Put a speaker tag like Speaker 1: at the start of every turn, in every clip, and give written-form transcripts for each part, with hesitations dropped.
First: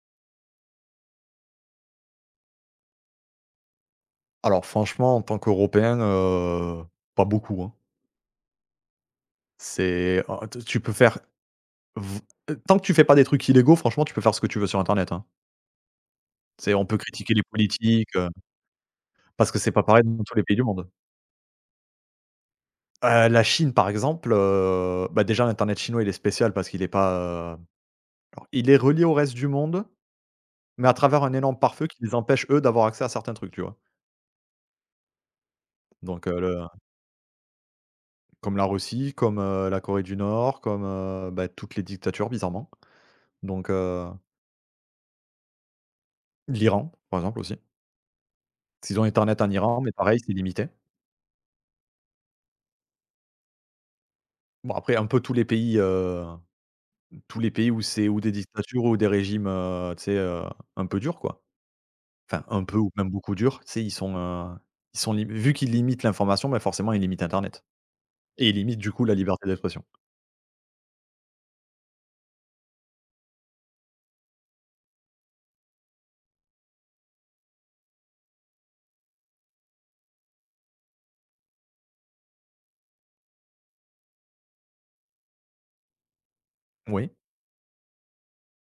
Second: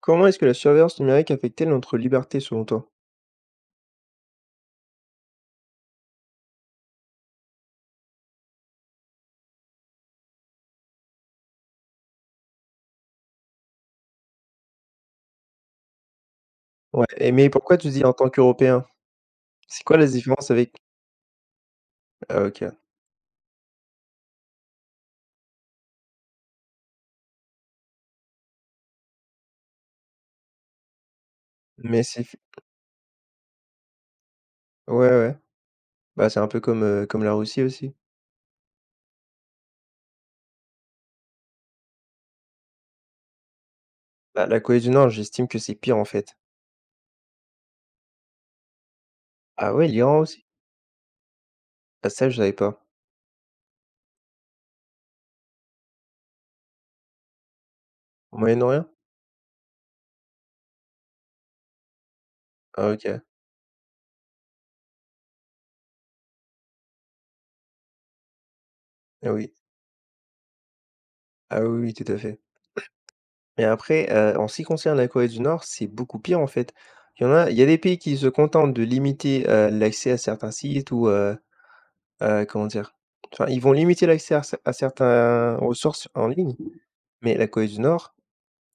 Speaker 1: Comment est-ce que la surveillance numérique affecte-t-elle notre liberté selon toi?
Speaker 2: Alors franchement, en tant qu'Européen, pas beaucoup, hein. C'est en t Tu peux faire v tant que tu fais pas des trucs illégaux, franchement, tu peux faire ce que tu veux sur internet, hein. C'est On peut
Speaker 1: Ouais, et
Speaker 2: critiquer les
Speaker 1: mais pourquoi tu dis
Speaker 2: politiques,
Speaker 1: en tant qu'Européen?
Speaker 2: parce que c'est pas
Speaker 1: C'est quoi
Speaker 2: pareil
Speaker 1: la
Speaker 2: dans tous les
Speaker 1: différence
Speaker 2: pays du
Speaker 1: avec?
Speaker 2: monde.
Speaker 1: Ah, OK.
Speaker 2: La Chine, par exemple, bah, déjà l'internet chinois, il est spécial parce qu'il est pas, alors il est relié au reste du monde, mais à travers un énorme pare-feu qui
Speaker 1: Mais
Speaker 2: les
Speaker 1: c'est
Speaker 2: empêche, eux, d'avoir accès à certains trucs, tu vois?
Speaker 1: ouais, ouais.
Speaker 2: Donc,
Speaker 1: Bah, c'est un
Speaker 2: le
Speaker 1: peu comme la Russie aussi.
Speaker 2: Comme la Russie, comme la Corée du Nord, comme bah, toutes les dictatures bizarrement. Donc, heu
Speaker 1: Bah, la Corée du Nord, j'estime que c'est pire en fait.
Speaker 2: L'Iran, par exemple, aussi. Parce ont internet en
Speaker 1: Ah
Speaker 2: Iran,
Speaker 1: ouais,
Speaker 2: mais pareil,
Speaker 1: l'Iran
Speaker 2: c'est
Speaker 1: aussi?
Speaker 2: limité.
Speaker 1: Ah ça, je savais pas.
Speaker 2: Bon, après, un peu tous les pays, tous les pays où c'est ou des
Speaker 1: Au
Speaker 2: dictatures
Speaker 1: Moyen-Orient?
Speaker 2: ou des régimes, tu sais, un peu durs, quoi. Enfin, un peu ou
Speaker 1: Ah,
Speaker 2: même
Speaker 1: OK.
Speaker 2: beaucoup durs, tu sais, ils sont, ils sont lim vu qu'ils limitent l'information, bah, forcément, ils limitent internet et ils limitent, du coup, la
Speaker 1: Ah
Speaker 2: liberté
Speaker 1: oui.
Speaker 2: d'expression.
Speaker 1: Ah oui, oui, tout à fait. Mais après, en ce qui concerne la Corée du Nord, c'est beaucoup pire en fait. Il y a des pays qui se contentent de limiter, l'accès à certains sites ou comment dire? Enfin, ils vont limiter l'accès à cer à certains ressources en ligne,
Speaker 2: Oui,
Speaker 1: mais la Corée du Nord,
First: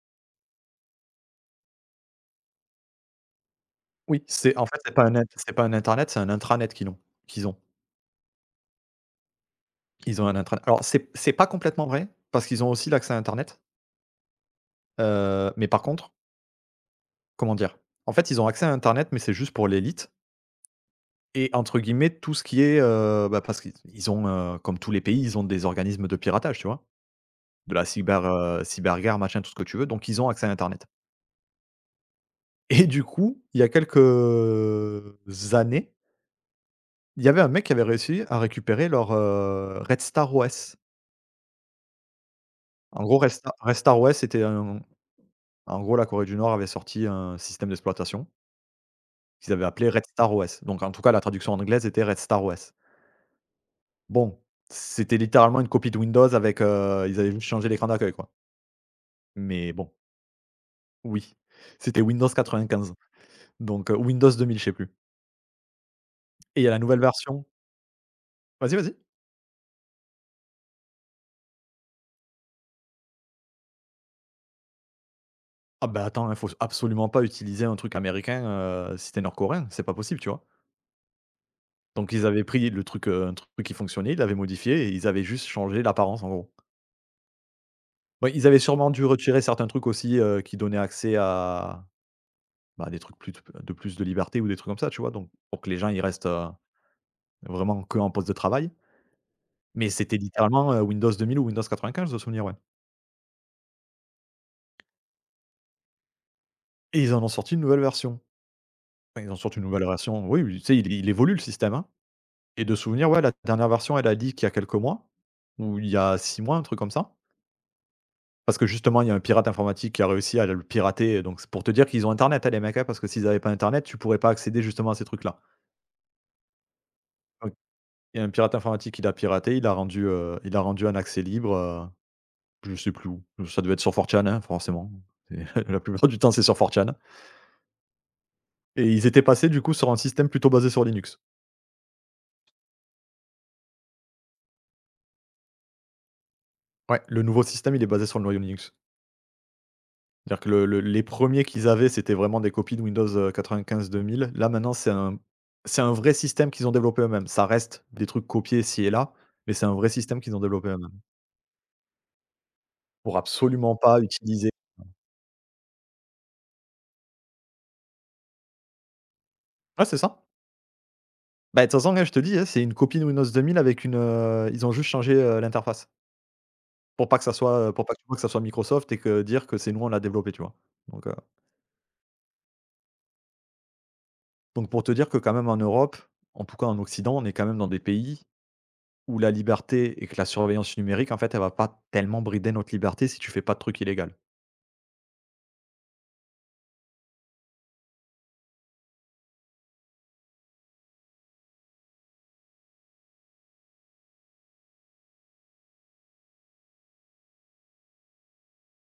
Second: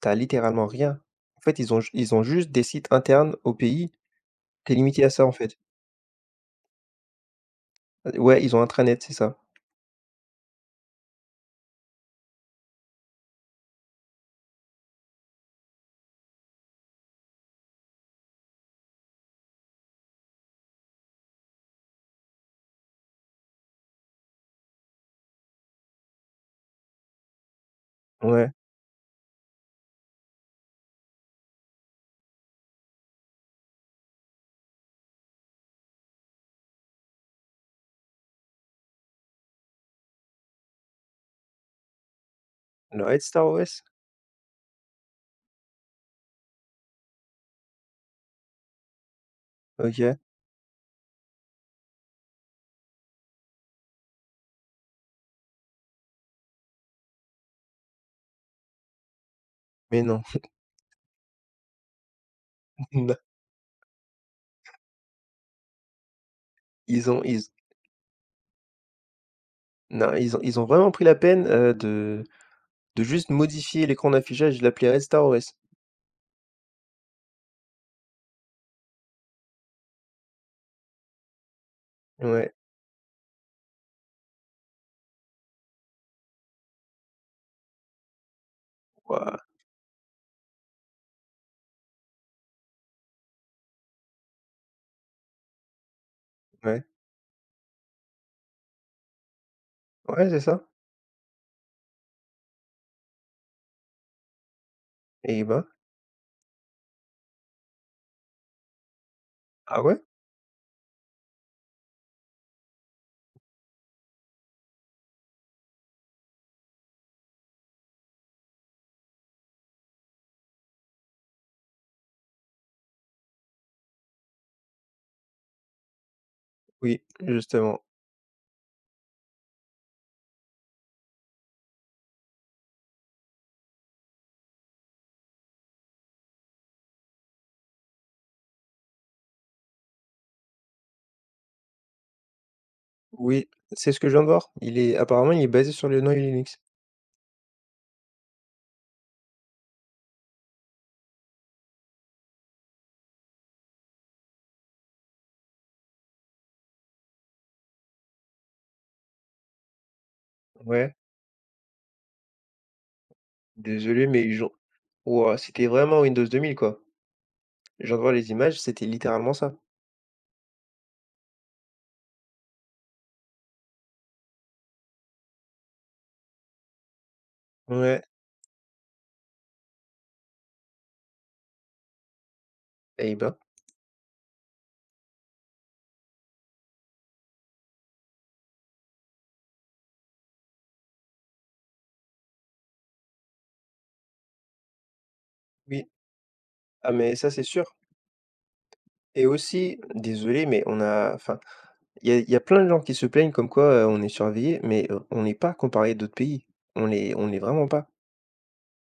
Speaker 1: t'as littéralement rien. En fait, ils ont juste des sites internes au pays.
Speaker 2: oui, c'est en
Speaker 1: T'es
Speaker 2: fait, c'est
Speaker 1: limité
Speaker 2: pas
Speaker 1: à
Speaker 2: un
Speaker 1: ça,
Speaker 2: int
Speaker 1: en
Speaker 2: c'est
Speaker 1: fait.
Speaker 2: pas un internet, c'est un intranet qu'ils ont.
Speaker 1: Ouais, ils ont intranet, c'est ça.
Speaker 2: Ils ont un intranet. Alors, c'est pas complètement vrai, parce qu'ils ont aussi l'accès à internet, mais par contre. Comment dire? En fait, ils ont accès à internet, mais c'est juste pour l'élite et entre guillemets tout ce qui est, bah, parce qu'ils ils ont, comme tous les pays, ils ont des organismes de piratage, tu vois? De la
Speaker 1: Ouais,
Speaker 2: cyberguerre, machin, tout ce que tu veux, donc ils ont accès à internet et du coup, il y a quelques années, il y avait un mec qui avait réussi à récupérer leur, Red Star OS. En
Speaker 1: le
Speaker 2: gros,
Speaker 1: Red Star
Speaker 2: Red
Speaker 1: OS?
Speaker 2: Star OS, c'était un en gros, la Corée du Nord avait sorti un système d'exploitation qu'ils avaient appelé Red
Speaker 1: OK,
Speaker 2: Star OS, donc en tout cas, la traduction anglaise était Red Star OS. Bon, c'était littéralement une copie de Windows avec, ils avaient juste changé l'écran d'accueil, quoi. Mais bon,
Speaker 1: mais non.
Speaker 2: oui, c'était Windows 95,
Speaker 1: Non.
Speaker 2: donc, Windows 2000, je sais plus, et il y a la nouvelle
Speaker 1: Ils ont
Speaker 2: version.
Speaker 1: ils
Speaker 2: Vas-y, vas-y.
Speaker 1: non, ils ont vraiment pris la peine, de juste modifier l'écran d'affichage, je l'appelais RestarOS.
Speaker 2: Ah bah, attends, hein, faut absolument pas utiliser un truc américain, si tu es nord-coréen, c'est pas possible, tu vois? Donc ils avaient
Speaker 1: Ouais,
Speaker 2: pris le truc, un truc qui fonctionnait, ils l'avaient modifié et ils avaient juste changé l'apparence, en gros. Bah, ils avaient sûrement dû
Speaker 1: waouh,
Speaker 2: retirer certains trucs aussi, qui donnaient accès à, bah, des trucs plus de liberté ou des trucs comme ça, tu vois? Donc pour que les gens, ils restent,
Speaker 1: ouais,
Speaker 2: vraiment qu'en poste de travail. Mais c'était
Speaker 1: ouais, c'est ça.
Speaker 2: littéralement, Windows 2000 ou Windows 95 de souvenir, ouais.
Speaker 1: Et bah,
Speaker 2: Et ils en ont sorti une nouvelle version. Enfin, ils en sortent une
Speaker 1: ah
Speaker 2: nouvelle
Speaker 1: ouais?
Speaker 2: version, oui, oui, tu sais, il évolue le système, hein. Et de souvenir, ouais, la dernière version, elle a dit qu'il y a quelques mois ou il y a 6 mois, un truc comme ça. Parce que justement, il y a un pirate informatique qui a réussi à le pirater, donc c'est pour te dire qu'ils ont internet, hein, les mecs, hein, parce que s'ils avaient pas internet, tu pourrais pas accéder justement à ces trucs-là.
Speaker 1: Oui,
Speaker 2: OK.
Speaker 1: justement.
Speaker 2: Il y a un pirate informatique qui l'a piraté, il a rendu un accès libre, je sais plus où. Ça devait être sur 4chan, hein, forcément. C'est la plupart du temps, c'est sur 4chan. Et ils étaient passés du coup sur un système plutôt basé sur Linux.
Speaker 1: Oui, c'est ce que je viens de voir. Il est apparemment, il est basé sur le noyau Linux.
Speaker 2: Ouais. Le nouveau système, il est basé sur le noyau Linux. C'est-à-dire que le les premiers qu'ils avaient, c'était vraiment des copies de Windows, 95-2000. Là, maintenant, c'est un vrai système qu'ils ont développé eux-mêmes. Ça reste des trucs copiés ci et là, mais c'est un vrai système qu'ils ont développé eux-mêmes
Speaker 1: Ouais,
Speaker 2: pour absolument pas
Speaker 1: désolé, mais ils
Speaker 2: utiliser.
Speaker 1: ont waouh, c'était vraiment Windows 2000, quoi. Je viens de voir les images, c'était littéralement ça.
Speaker 2: Ouais, c'est ça. Bah, de toute façon, ouais, je te dis, hein, c'est une copie de Windows 2000 avec une, ils ont juste changé, l'interface pour pas que ça soit, pour pas que
Speaker 1: Ouais,
Speaker 2: tu vois que ça soit Microsoft et que dire que c'est nous, on l'a développé, tu vois? Donc heu
Speaker 1: et bah,
Speaker 2: Donc pour te dire que quand même en Europe, en tout cas en Occident, on est quand même dans des pays où la liberté et que la surveillance numérique, en fait, elle va pas tellement brider notre liberté si tu fais pas de trucs illégaux.
Speaker 1: oui. Ah mais ça, c'est sûr. Et aussi, désolé, mais on a enfin, il y a plein de gens qui se plaignent comme quoi, on est surveillé, mais on n'est pas comparé à d'autres pays. On l'est vraiment pas.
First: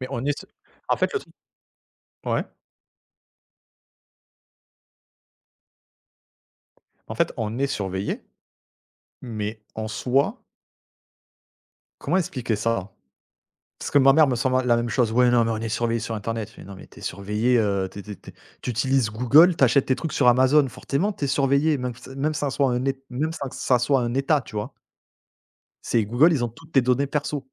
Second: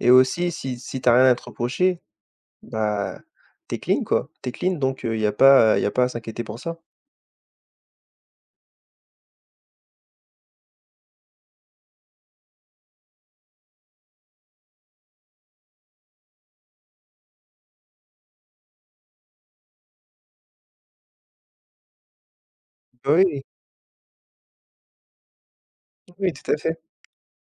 Speaker 2: Mais
Speaker 1: Et
Speaker 2: on est
Speaker 1: aussi, si
Speaker 2: en
Speaker 1: t'as
Speaker 2: fait, le
Speaker 1: rien
Speaker 2: truc
Speaker 1: à te reprocher,
Speaker 2: ouais,
Speaker 1: bah, t'es clean, quoi. T'es clean, donc il y a pas à s'inquiéter pour ça.
Speaker 2: en fait, on est surveillé, mais en soi, comment expliquer ça? Parce que ma mère me semble la même chose: «Ouais, non, mais on est surveillé sur internet». Je fais: «Non, mais t'es surveillé, tu es tu utilises Google, t'achètes tes trucs sur Amazon, forcément t'es surveillé, même si ça soit un ét
Speaker 1: Bah,
Speaker 2: même
Speaker 1: oui,
Speaker 2: ça soit un État», tu vois? C'est
Speaker 1: oui,
Speaker 2: Google, ils ont
Speaker 1: tout à
Speaker 2: toutes
Speaker 1: fait.
Speaker 2: tes données perso,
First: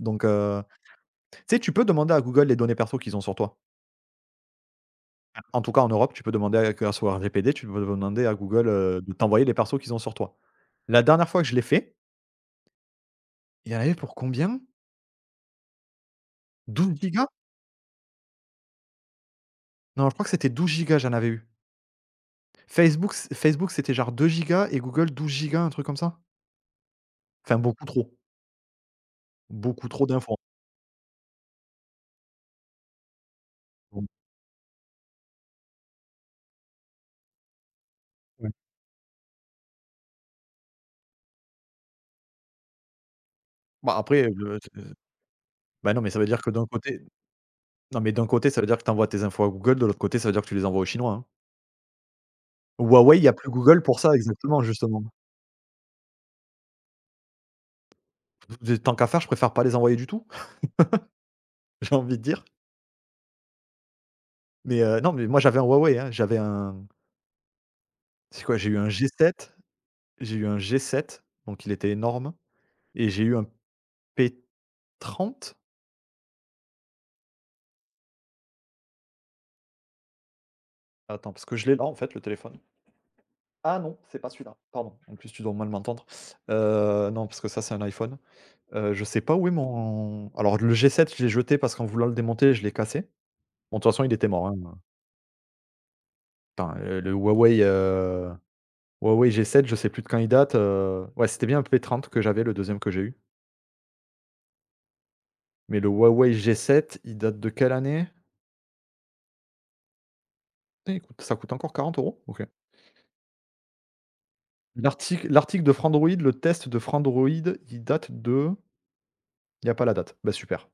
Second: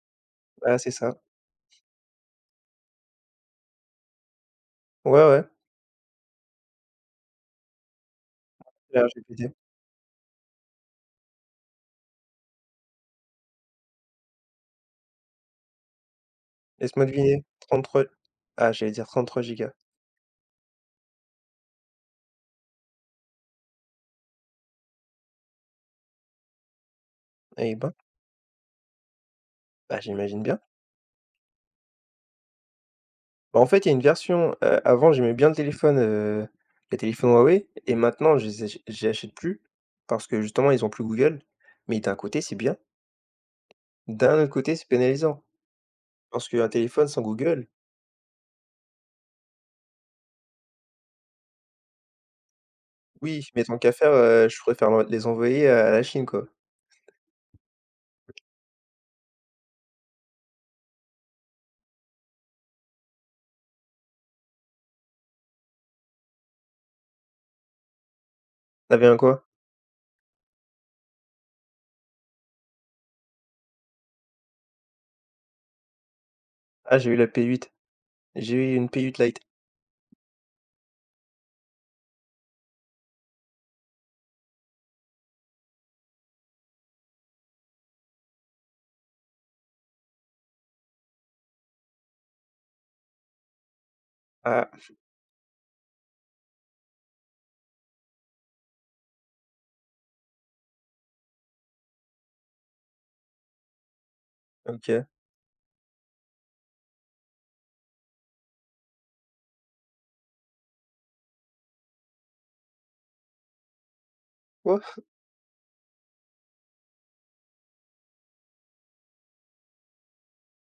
Speaker 2: donc heu.
Speaker 1: Bah, c'est ça.
Speaker 2: Tu sais, tu peux demander à Google les données perso qu'ils ont sur toi.
Speaker 1: Ouais,
Speaker 2: Ah.
Speaker 1: ouais,
Speaker 2: En tout cas, en Europe, tu peux demander à grâce au RGPD, tu peux demander à Google, de t'envoyer
Speaker 1: ChatGPT.
Speaker 2: les persos qu'ils ont sur toi. La dernière fois que je l'ai fait, il y en avait pour combien? douze
Speaker 1: Laisse-moi
Speaker 2: gigas
Speaker 1: deviner, 33, ah, j'allais dire 33 gigas.
Speaker 2: Non, je crois que c'était 12 gigas j'en avais eu. Facebook, c'était genre 2 gigas et Google 12 gigas, un truc comme ça? Enfin,
Speaker 1: Eh ben,
Speaker 2: beaucoup
Speaker 1: bah,
Speaker 2: trop d'infos.
Speaker 1: j'imagine bien. Bah, en fait, il y a une
Speaker 2: Bon,
Speaker 1: version, avant j'aimais bien le téléphone, les téléphones Huawei et maintenant je
Speaker 2: ouais.
Speaker 1: les ach j'y achète plus parce que justement ils ont plus Google. Mais d'un côté c'est bien,
Speaker 2: Bah, après,
Speaker 1: d'un autre côté c'est pénalisant
Speaker 2: bah, non, mais ça veut dire
Speaker 1: parce
Speaker 2: que d'un
Speaker 1: qu'un
Speaker 2: côté,
Speaker 1: téléphone sans Google,
Speaker 2: non, mais d'un côté, ça veut dire que tu envoies tes infos à Google, de l'autre côté, ça veut dire que tu les envoies aux Chinois, hein. Huawei, il y a
Speaker 1: oui,
Speaker 2: plus
Speaker 1: mais tant
Speaker 2: Google
Speaker 1: qu'à
Speaker 2: pour
Speaker 1: faire,
Speaker 2: ça,
Speaker 1: je
Speaker 2: exactement,
Speaker 1: préfère l'en
Speaker 2: justement.
Speaker 1: les envoyer à la Chine, quoi.
Speaker 2: Des tant qu'à faire, je préfère pas les envoyer du tout, j'ai envie de dire. Mais non, mais moi j'avais un Huawei, hein, j'avais un c'est quoi?
Speaker 1: T'avais un quoi?
Speaker 2: J'ai eu un g sept, donc il était énorme et j'ai eu un p trente.
Speaker 1: Ah, j'ai eu la P8, j'ai eu une P8 Lite.
Speaker 2: Attends, parce que je l'ai là, en fait, le téléphone. Ah non, c'est pas celui-là, pardon. En plus, tu dois mal m'entendre. Non, parce que ça, c'est un iPhone. Je sais pas où est mon alors le g sept, je l'ai jeté parce qu'en voulant le démonter, je l'ai cassé. Bon, de toute façon, il était mort, hein.
Speaker 1: Ah,
Speaker 2: Enfin, le Huawei, Huawei G7, je sais plus de quand il date, ouais, c'était bien un p trente que j'avais, le deuxième que j'ai eu,
Speaker 1: OK.
Speaker 2: mais le Huawei G7, il date de quelle année? Putain, il coûte ça coûte encore 40 euros. OK.
Speaker 1: Quoi?
Speaker 2: L'article de Frandroid, le test de Frandroid, il date de, il y a pas la date. Bah, super,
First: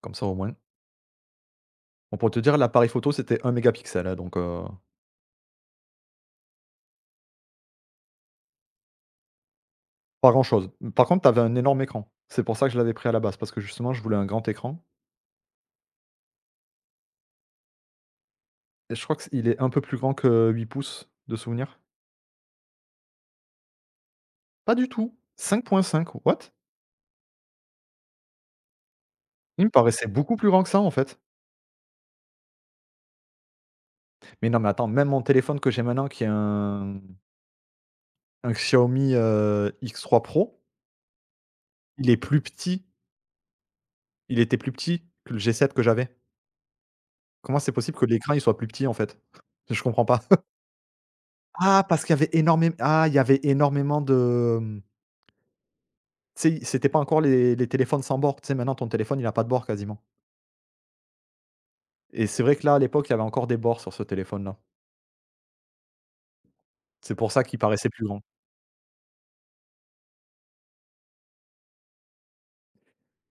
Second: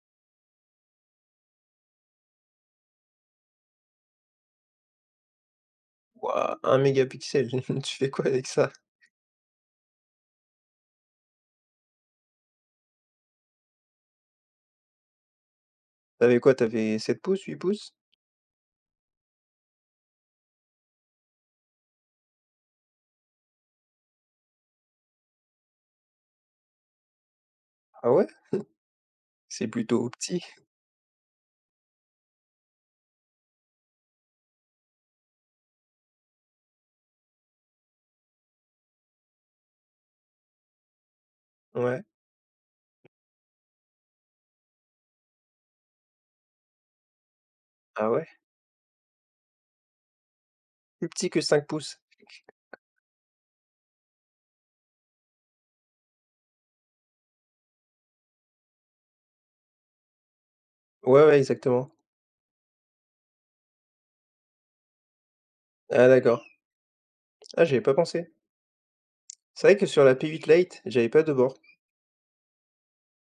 Speaker 2: comme ça au moins. On pour te dire, l'appareil photo, c'était un mégapixel, hein, donc
Speaker 1: Waouh, un mégapixel, tu fais quoi avec ça?
Speaker 2: pas grand-chose. Par contre, tu avais un énorme écran. C'est pour ça que je l'avais pris à la base, parce que justement, je voulais un grand écran
Speaker 1: T'avais quoi? T'avais 7 pouces, 8 pouces?
Speaker 2: et je crois que il est un peu plus grand que 8 pouces, de souvenir. Pas du tout, cinq virgule cinq. What?
Speaker 1: Ah ouais?
Speaker 2: Il
Speaker 1: C'est
Speaker 2: me paraissait
Speaker 1: plutôt
Speaker 2: beaucoup
Speaker 1: petit.
Speaker 2: plus grand que ça, en fait. Mais non, mais attends, même mon téléphone que j'ai maintenant qui est un Xiaomi, X3 Pro,
Speaker 1: Ouais.
Speaker 2: il est plus petit il était plus petit que le G7 que j'avais. Comment c'est possible que
Speaker 1: Ah ouais?
Speaker 2: l'écran, il soit plus petit, en fait? Je comprends pas.
Speaker 1: Plus petit que 5
Speaker 2: Ah,
Speaker 1: pouces.
Speaker 2: parce qu'il y avait énormément ah, il y avait énormément de, tu sais, c'était pas encore les téléphones sans bord. Tu sais, maintenant ton téléphone, il a pas de bord quasiment
Speaker 1: Ouais, ouais, exactement.
Speaker 2: et c'est vrai que là, à l'époque, il y avait encore des bords sur ce téléphone-là.
Speaker 1: Ah d'accord.
Speaker 2: C'est pour ça qu'il
Speaker 1: Ah, j'avais
Speaker 2: paraissait
Speaker 1: pas
Speaker 2: plus grand.
Speaker 1: pensé. C'est vrai que sur la P8 Lite, j'avais pas de bord.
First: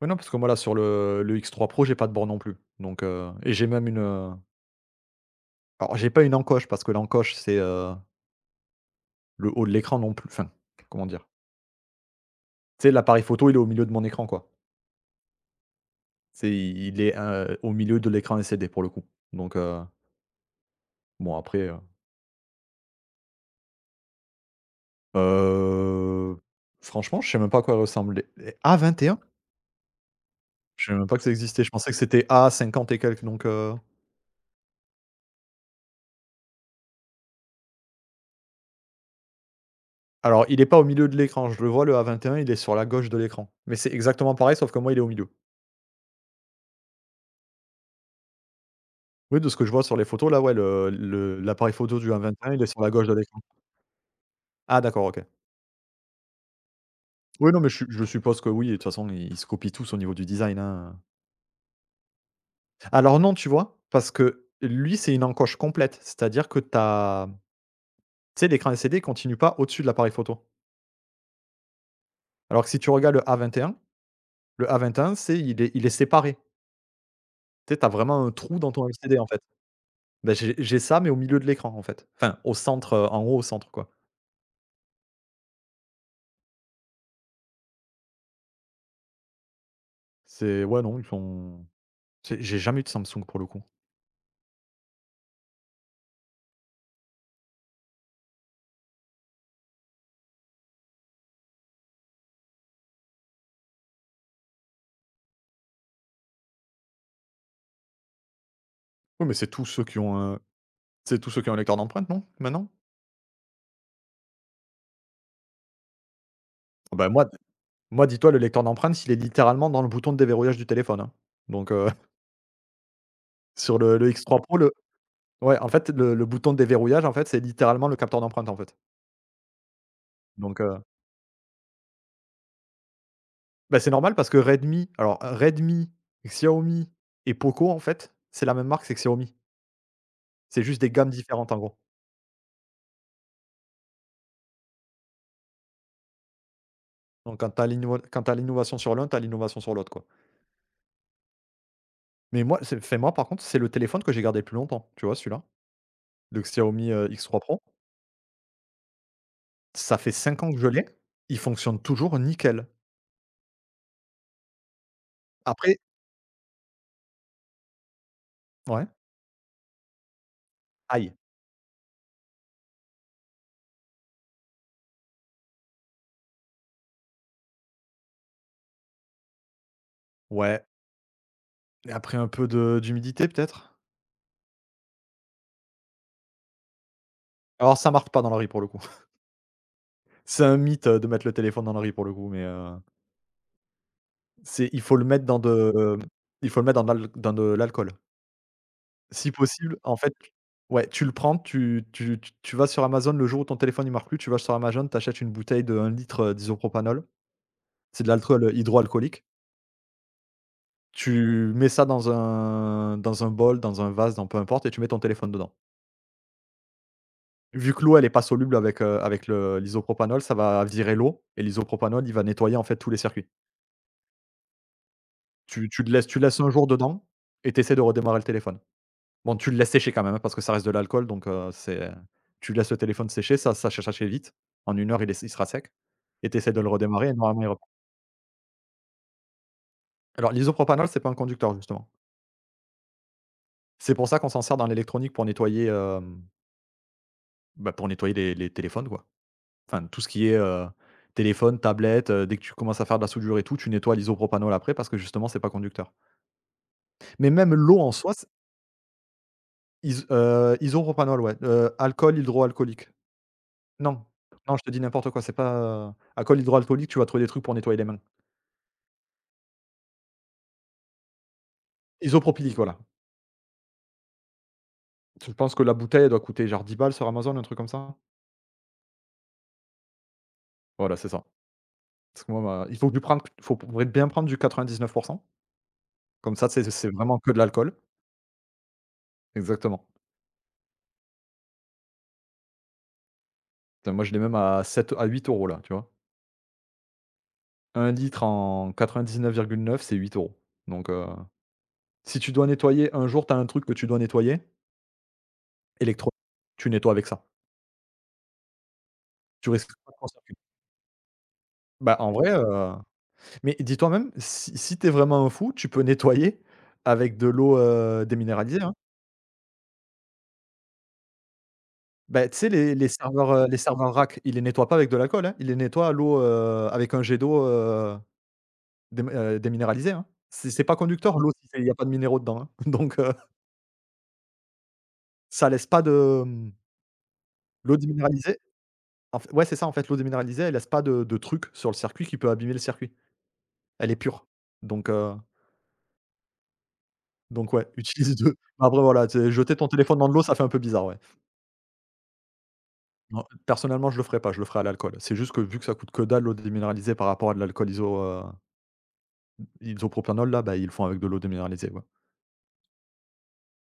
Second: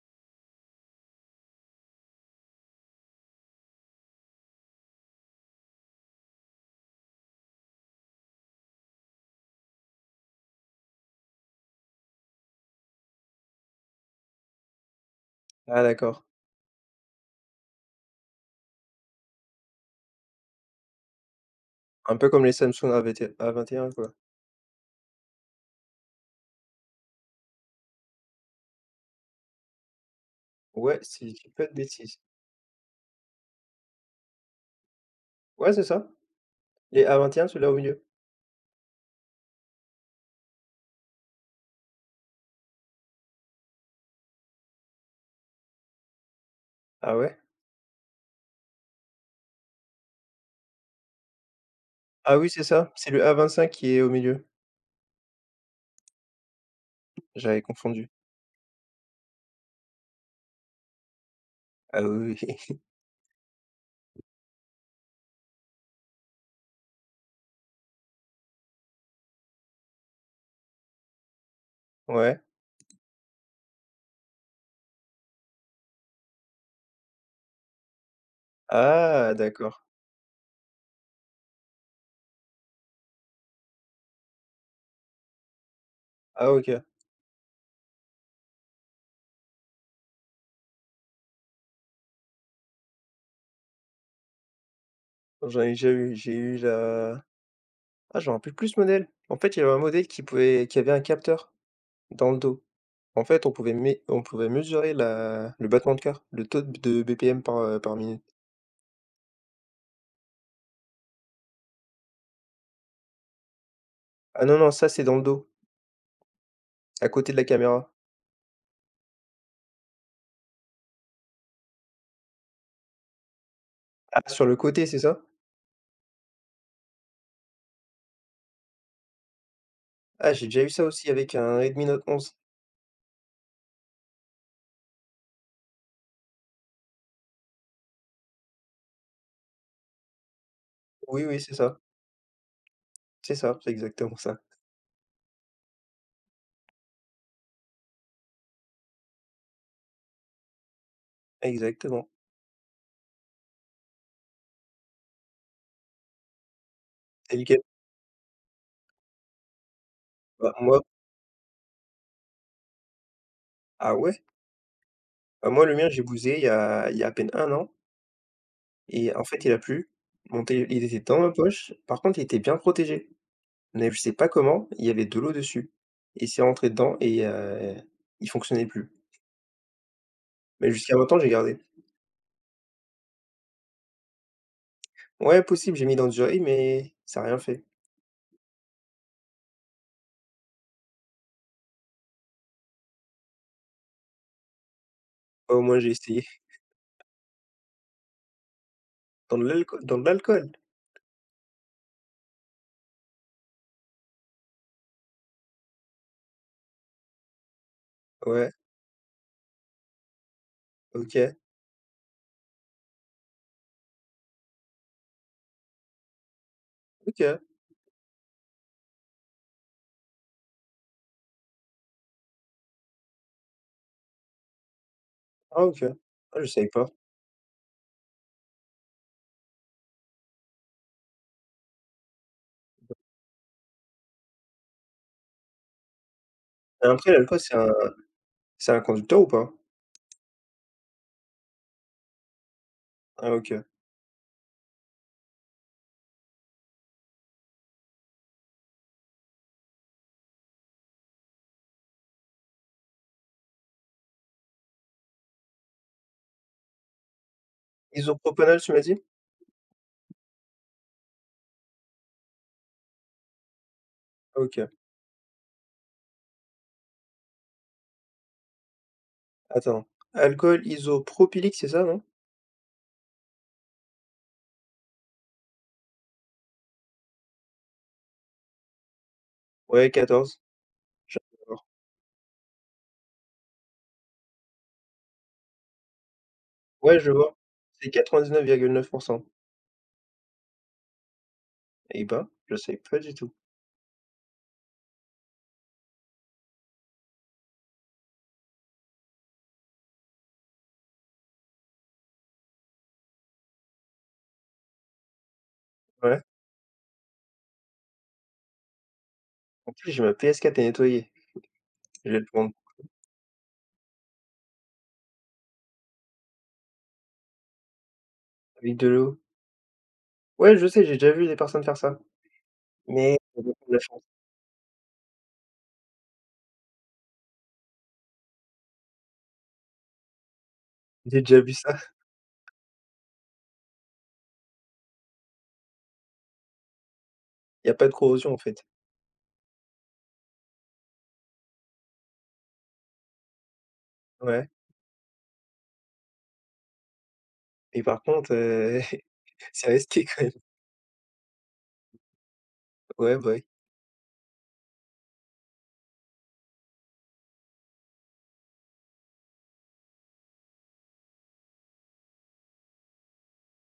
Speaker 2: Ouais, non, parce que moi, là, sur le X3 Pro, j'ai pas de bord non plus, donc et j'ai même une, heu. Alors, j'ai pas une encoche parce que l'encoche, c'est, le haut de l'écran non plus, enfin, comment dire? Tu sais, l'appareil photo, il est au milieu de mon écran, quoi.
Speaker 1: Ah d'accord.
Speaker 2: C'est il est, au milieu de l'écran LCD, pour le coup. Donc, bon, après,
Speaker 1: Un peu comme les Samsung A21, A21, quoi.
Speaker 2: heu, franchement, je sais même pas à quoi elle ressemble, les a vingt et un. Je sais
Speaker 1: Ouais,
Speaker 2: même pas que
Speaker 1: si
Speaker 2: ça
Speaker 1: je dis
Speaker 2: existait.
Speaker 1: pas
Speaker 2: Je
Speaker 1: de
Speaker 2: pensais que
Speaker 1: bêtises.
Speaker 2: c'était a cinquante et quelques, donc, heu,
Speaker 1: Ouais, c'est ça. Les A21, celui-là au milieu.
Speaker 2: alors, il est pas au milieu de l'écran, je le vois, le a vingt et un il est sur la gauche de l'écran. Mais c'est exactement pareil, sauf que moi, il est au milieu.
Speaker 1: Ah ouais?
Speaker 2: Oui, de ce que je vois sur les photos, là, ouais, le l'appareil photo du a vingt
Speaker 1: Ah oui,
Speaker 2: et un, il
Speaker 1: c'est
Speaker 2: est sur la
Speaker 1: ça.
Speaker 2: gauche
Speaker 1: C'est
Speaker 2: de
Speaker 1: le
Speaker 2: l'écran.
Speaker 1: A25 qui est au milieu.
Speaker 2: Ah d'accord, OK. Oui, non,
Speaker 1: J'avais
Speaker 2: mais je
Speaker 1: confondu.
Speaker 2: suppose que oui, de toute façon, ils se copient tous au niveau du design, hein.
Speaker 1: Ah oui, oui.
Speaker 2: Alors non, tu vois? Parce que lui, c'est une encoche complète, c'est-à-dire que t'as, tu sais, l'écran LCD continue pas au-dessus de l'appareil photo.
Speaker 1: Ouais.
Speaker 2: Alors que si tu regardes le A21, le A21, c'est il est séparé. Tu sais, t'as vraiment un trou dans ton LCD, en
Speaker 1: Ah
Speaker 2: fait.
Speaker 1: d'accord.
Speaker 2: Ben j'ai ça, mais au milieu de l'écran, en fait. Enfin, au centre, en haut, au centre, quoi.
Speaker 1: Ah, OK.
Speaker 2: C'est ouais, non, ils font c'est j'ai jamais eu de Samsung, pour le coup.
Speaker 1: J'en ai déjà eu. J'ai eu la Ah, je me rappelle plus ce modèle. En fait, il y avait un modèle qui avait un capteur. Dans le dos. En fait, on pouvait mesurer la le battement de cœur, le taux de BPM par minute.
Speaker 2: Oui, mais c'est tous ceux qui ont un c'est tous ceux qui ont un lecteur d'empreintes, non, maintenant?
Speaker 1: Ah non, non, ça, c'est dans le dos,
Speaker 2: Ah
Speaker 1: à
Speaker 2: ben moi.
Speaker 1: côté de la caméra.
Speaker 2: Moi, dis-toi, le lecteur d'empreintes, il est littéralement dans le bouton de déverrouillage du téléphone, hein. Donc sur le
Speaker 1: Ah,
Speaker 2: X3
Speaker 1: sur le
Speaker 2: Pro, le
Speaker 1: côté, c'est ça?
Speaker 2: ouais, en fait, le bouton de déverrouillage, en fait, c'est littéralement le capteur d'empreinte, en fait.
Speaker 1: Ah, j'ai
Speaker 2: Donc
Speaker 1: déjà eu ça aussi avec un Redmi Note 11.
Speaker 2: bah, c'est normal parce que Redmi alors Redmi, Xiaomi et POCO, en fait, c'est la même marque, c'est Xiaomi. C'est juste des gammes
Speaker 1: Oui, oui,
Speaker 2: différentes,
Speaker 1: c'est
Speaker 2: en
Speaker 1: ça,
Speaker 2: gros.
Speaker 1: c'est ça, c'est exactement ça,
Speaker 2: Donc quand tu as quand tu l'innovation sur l'un, tu as l'innovation sur l'autre, quoi.
Speaker 1: exactement.
Speaker 2: Mais moi, c'est enfin, moi, par contre, c'est le téléphone que j'ai gardé le plus longtemps, tu vois, celui-là, le Xiaomi,
Speaker 1: Et
Speaker 2: X3
Speaker 1: lequel?
Speaker 2: Pro. Ça fait 5
Speaker 1: Bah,
Speaker 2: ans que je
Speaker 1: moi
Speaker 2: l'ai, il fonctionne toujours nickel.
Speaker 1: ah ouais? Bah, moi, le
Speaker 2: Après
Speaker 1: mien, j'ai bousillé il y a à peine un an
Speaker 2: ouais?
Speaker 1: et en fait, il a plu. Mon télé, il était
Speaker 2: Ail.
Speaker 1: dans ma poche, par contre, il était bien protégé, mais je sais pas comment, il y avait de l'eau dessus et c'est rentré dedans et il fonctionnait plus.
Speaker 2: Ouais,
Speaker 1: Mais jusqu'à 20 ans, j'ai gardé.
Speaker 2: et après un peu de d'humidité peut-être?
Speaker 1: Ouais, possible, j'ai mis dans du riz, mais ça a rien fait.
Speaker 2: Alors ça marche pas dans le riz pour le coup. C'est un mythe, de mettre le téléphone dans le riz pour le coup, mais c'est il faut le mettre dans
Speaker 1: Au moins, j'ai
Speaker 2: de,
Speaker 1: essayé.
Speaker 2: il faut le mettre dans de l'al dans de l'alcool. Si
Speaker 1: Dans de
Speaker 2: possible,
Speaker 1: l'alcool, dans
Speaker 2: en
Speaker 1: de
Speaker 2: fait
Speaker 1: l'alcool?
Speaker 2: ouais, tu le prends, tu vas sur Amazon le jour où ton téléphone il marche plus, tu vas sur Amazon, tu achètes une bouteille de un litre, d'isopropanol. C'est de l'alcool,
Speaker 1: Ouais,
Speaker 2: hydroalcoolique.
Speaker 1: OK,
Speaker 2: Tu mets ça dans un bol, dans un vase, dans peu importe, et tu mets ton téléphone dedans.
Speaker 1: OK.
Speaker 2: Vu que l'eau, elle est pas soluble avec, avec le l'isopropanol, ça va virer l'eau, et l'isopropanol, il va nettoyer, en fait, tous les circuits.
Speaker 1: Ah,
Speaker 2: Tu
Speaker 1: OK.
Speaker 2: tu le laisses
Speaker 1: Ah, je
Speaker 2: un
Speaker 1: savais
Speaker 2: jour
Speaker 1: pas.
Speaker 2: dedans, et tu essaies de redémarrer le téléphone. Bon, tu le laisses sécher quand même, hein, parce que ça reste de l'alcool, donc c'est tu laisses le téléphone sécher, ça sèche assez vite. En une heure, il est il sera sec, et tu essaies de le
Speaker 1: Et
Speaker 2: redémarrer,
Speaker 1: après,
Speaker 2: et
Speaker 1: l'alcool,
Speaker 2: normalement, il
Speaker 1: c'est
Speaker 2: reprend.
Speaker 1: un conducteur ou pas?
Speaker 2: Alors l'isopropanol, c'est pas un conducteur, justement.
Speaker 1: Ah, OK.
Speaker 2: C'est pour ça qu'on s'en sert dans l'électronique pour nettoyer, bah, pour nettoyer les téléphones, quoi. Enfin, tout ce qui est, téléphone, tablette, dès que tu commences à faire de la soudure et tout, tu nettoies l'isopropanol après parce que justement, c'est pas conducteur. Mais même l'eau en soi, c
Speaker 1: Isopropanol, tu m'as dit?
Speaker 2: is isopropanol, ouais, alcool hydroalcoolique. Non, non, je
Speaker 1: OK.
Speaker 2: te dis n'importe quoi, c'est pas, alcool hydroalcoolique, tu vas trouver des trucs pour nettoyer les mains.
Speaker 1: Attends. Alcool isopropylique, c'est ça, non?
Speaker 2: Isopropylique, voilà. Je pense que la bouteille, elle doit coûter genre dix balles sur Amazon, un truc comme ça?
Speaker 1: Ouais, 14.
Speaker 2: Voilà, c'est
Speaker 1: Je
Speaker 2: ça.
Speaker 1: viens de voir.
Speaker 2: Parce que moi, ma il faut du prendre faut bien prendre du 99%. Comme ça, c'est
Speaker 1: Ouais, je
Speaker 2: vraiment que
Speaker 1: vois.
Speaker 2: de l'alcool.
Speaker 1: C'est 99,9.
Speaker 2: Exactement.
Speaker 1: Eh ben, je sais pas du tout.
Speaker 2: Putain, moi, je l'ai même à 7 à 8 € là, tu vois? Un litre en 99,9, c'est 8 euros. Donc, si tu dois nettoyer un jour, tu as un truc que tu dois nettoyer, électronique,
Speaker 1: Ouais.
Speaker 2: tu nettoies avec ça. Tu risques
Speaker 1: En plus,
Speaker 2: pas de
Speaker 1: j'ai ma
Speaker 2: court-circuit.
Speaker 1: PS4 à nettoyer.
Speaker 2: Bah, en
Speaker 1: Je vais le
Speaker 2: vrai,
Speaker 1: prendre
Speaker 2: mais dis-toi même, si si tu vraiment un fou, tu peux nettoyer avec de l'eau, déminéralisée, hein.
Speaker 1: avec de l'eau. Ouais, je sais, j'ai déjà vu des personnes faire ça.
Speaker 2: Bah, tu sais les
Speaker 1: Mais
Speaker 2: serveurs,
Speaker 1: ça
Speaker 2: les
Speaker 1: dépend de la
Speaker 2: serveurs
Speaker 1: chance.
Speaker 2: rack, ils les nettoient pas avec de l'alcool, hein. Ils les nettoient à l'eau, avec un jet d'eau, déminéralisée, hein. C'est pas conducteur
Speaker 1: J'ai
Speaker 2: l'eau,
Speaker 1: déjà
Speaker 2: si
Speaker 1: vu
Speaker 2: il y a
Speaker 1: ça,
Speaker 2: pas de minéraux dedans, hein. Donc, ça laisse pas de, mmh
Speaker 1: il y a
Speaker 2: l'eau
Speaker 1: pas de corrosion en
Speaker 2: déminéralisée.
Speaker 1: fait.
Speaker 2: En f ouais, c'est ça, en fait, l'eau déminéralisée, elle laisse pas de truc sur le circuit qui peut abîmer le circuit. Elle est pure.
Speaker 1: Ouais.
Speaker 2: Donc heu, donc ouais,
Speaker 1: Et par
Speaker 2: utilise
Speaker 1: contre,
Speaker 2: deux bah, après voilà, tu sais, jeter ton
Speaker 1: c'est
Speaker 2: téléphone
Speaker 1: risqué
Speaker 2: dans de
Speaker 1: quand
Speaker 2: l'eau,
Speaker 1: même.
Speaker 2: ça fait un peu bizarre, ouais.
Speaker 1: Ouais,
Speaker 2: Non,
Speaker 1: bah, oui.
Speaker 2: personnellement, je le ferais pas, je le ferais à l'alcool. C'est juste que vu que ça coûte que dalle l'eau déminéralisée par rapport à de l'alcool iso, isopropanol là, bah, ils le font avec de l'eau déminéralisée, ouais.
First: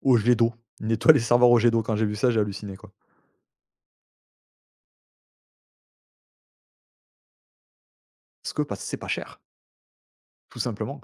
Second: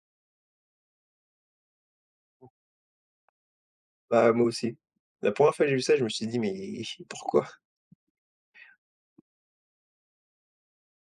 Speaker 2: Au jet d'eau, nettoie les serveurs au jet d'eau, quand j'ai vu ça, j'ai halluciné, quoi.
Speaker 1: Bah, moi aussi. La première fois que j'ai vu ça, je me suis dit: «Mais pourquoi?»
Speaker 2: Parce que c'est pas cher, tout simplement.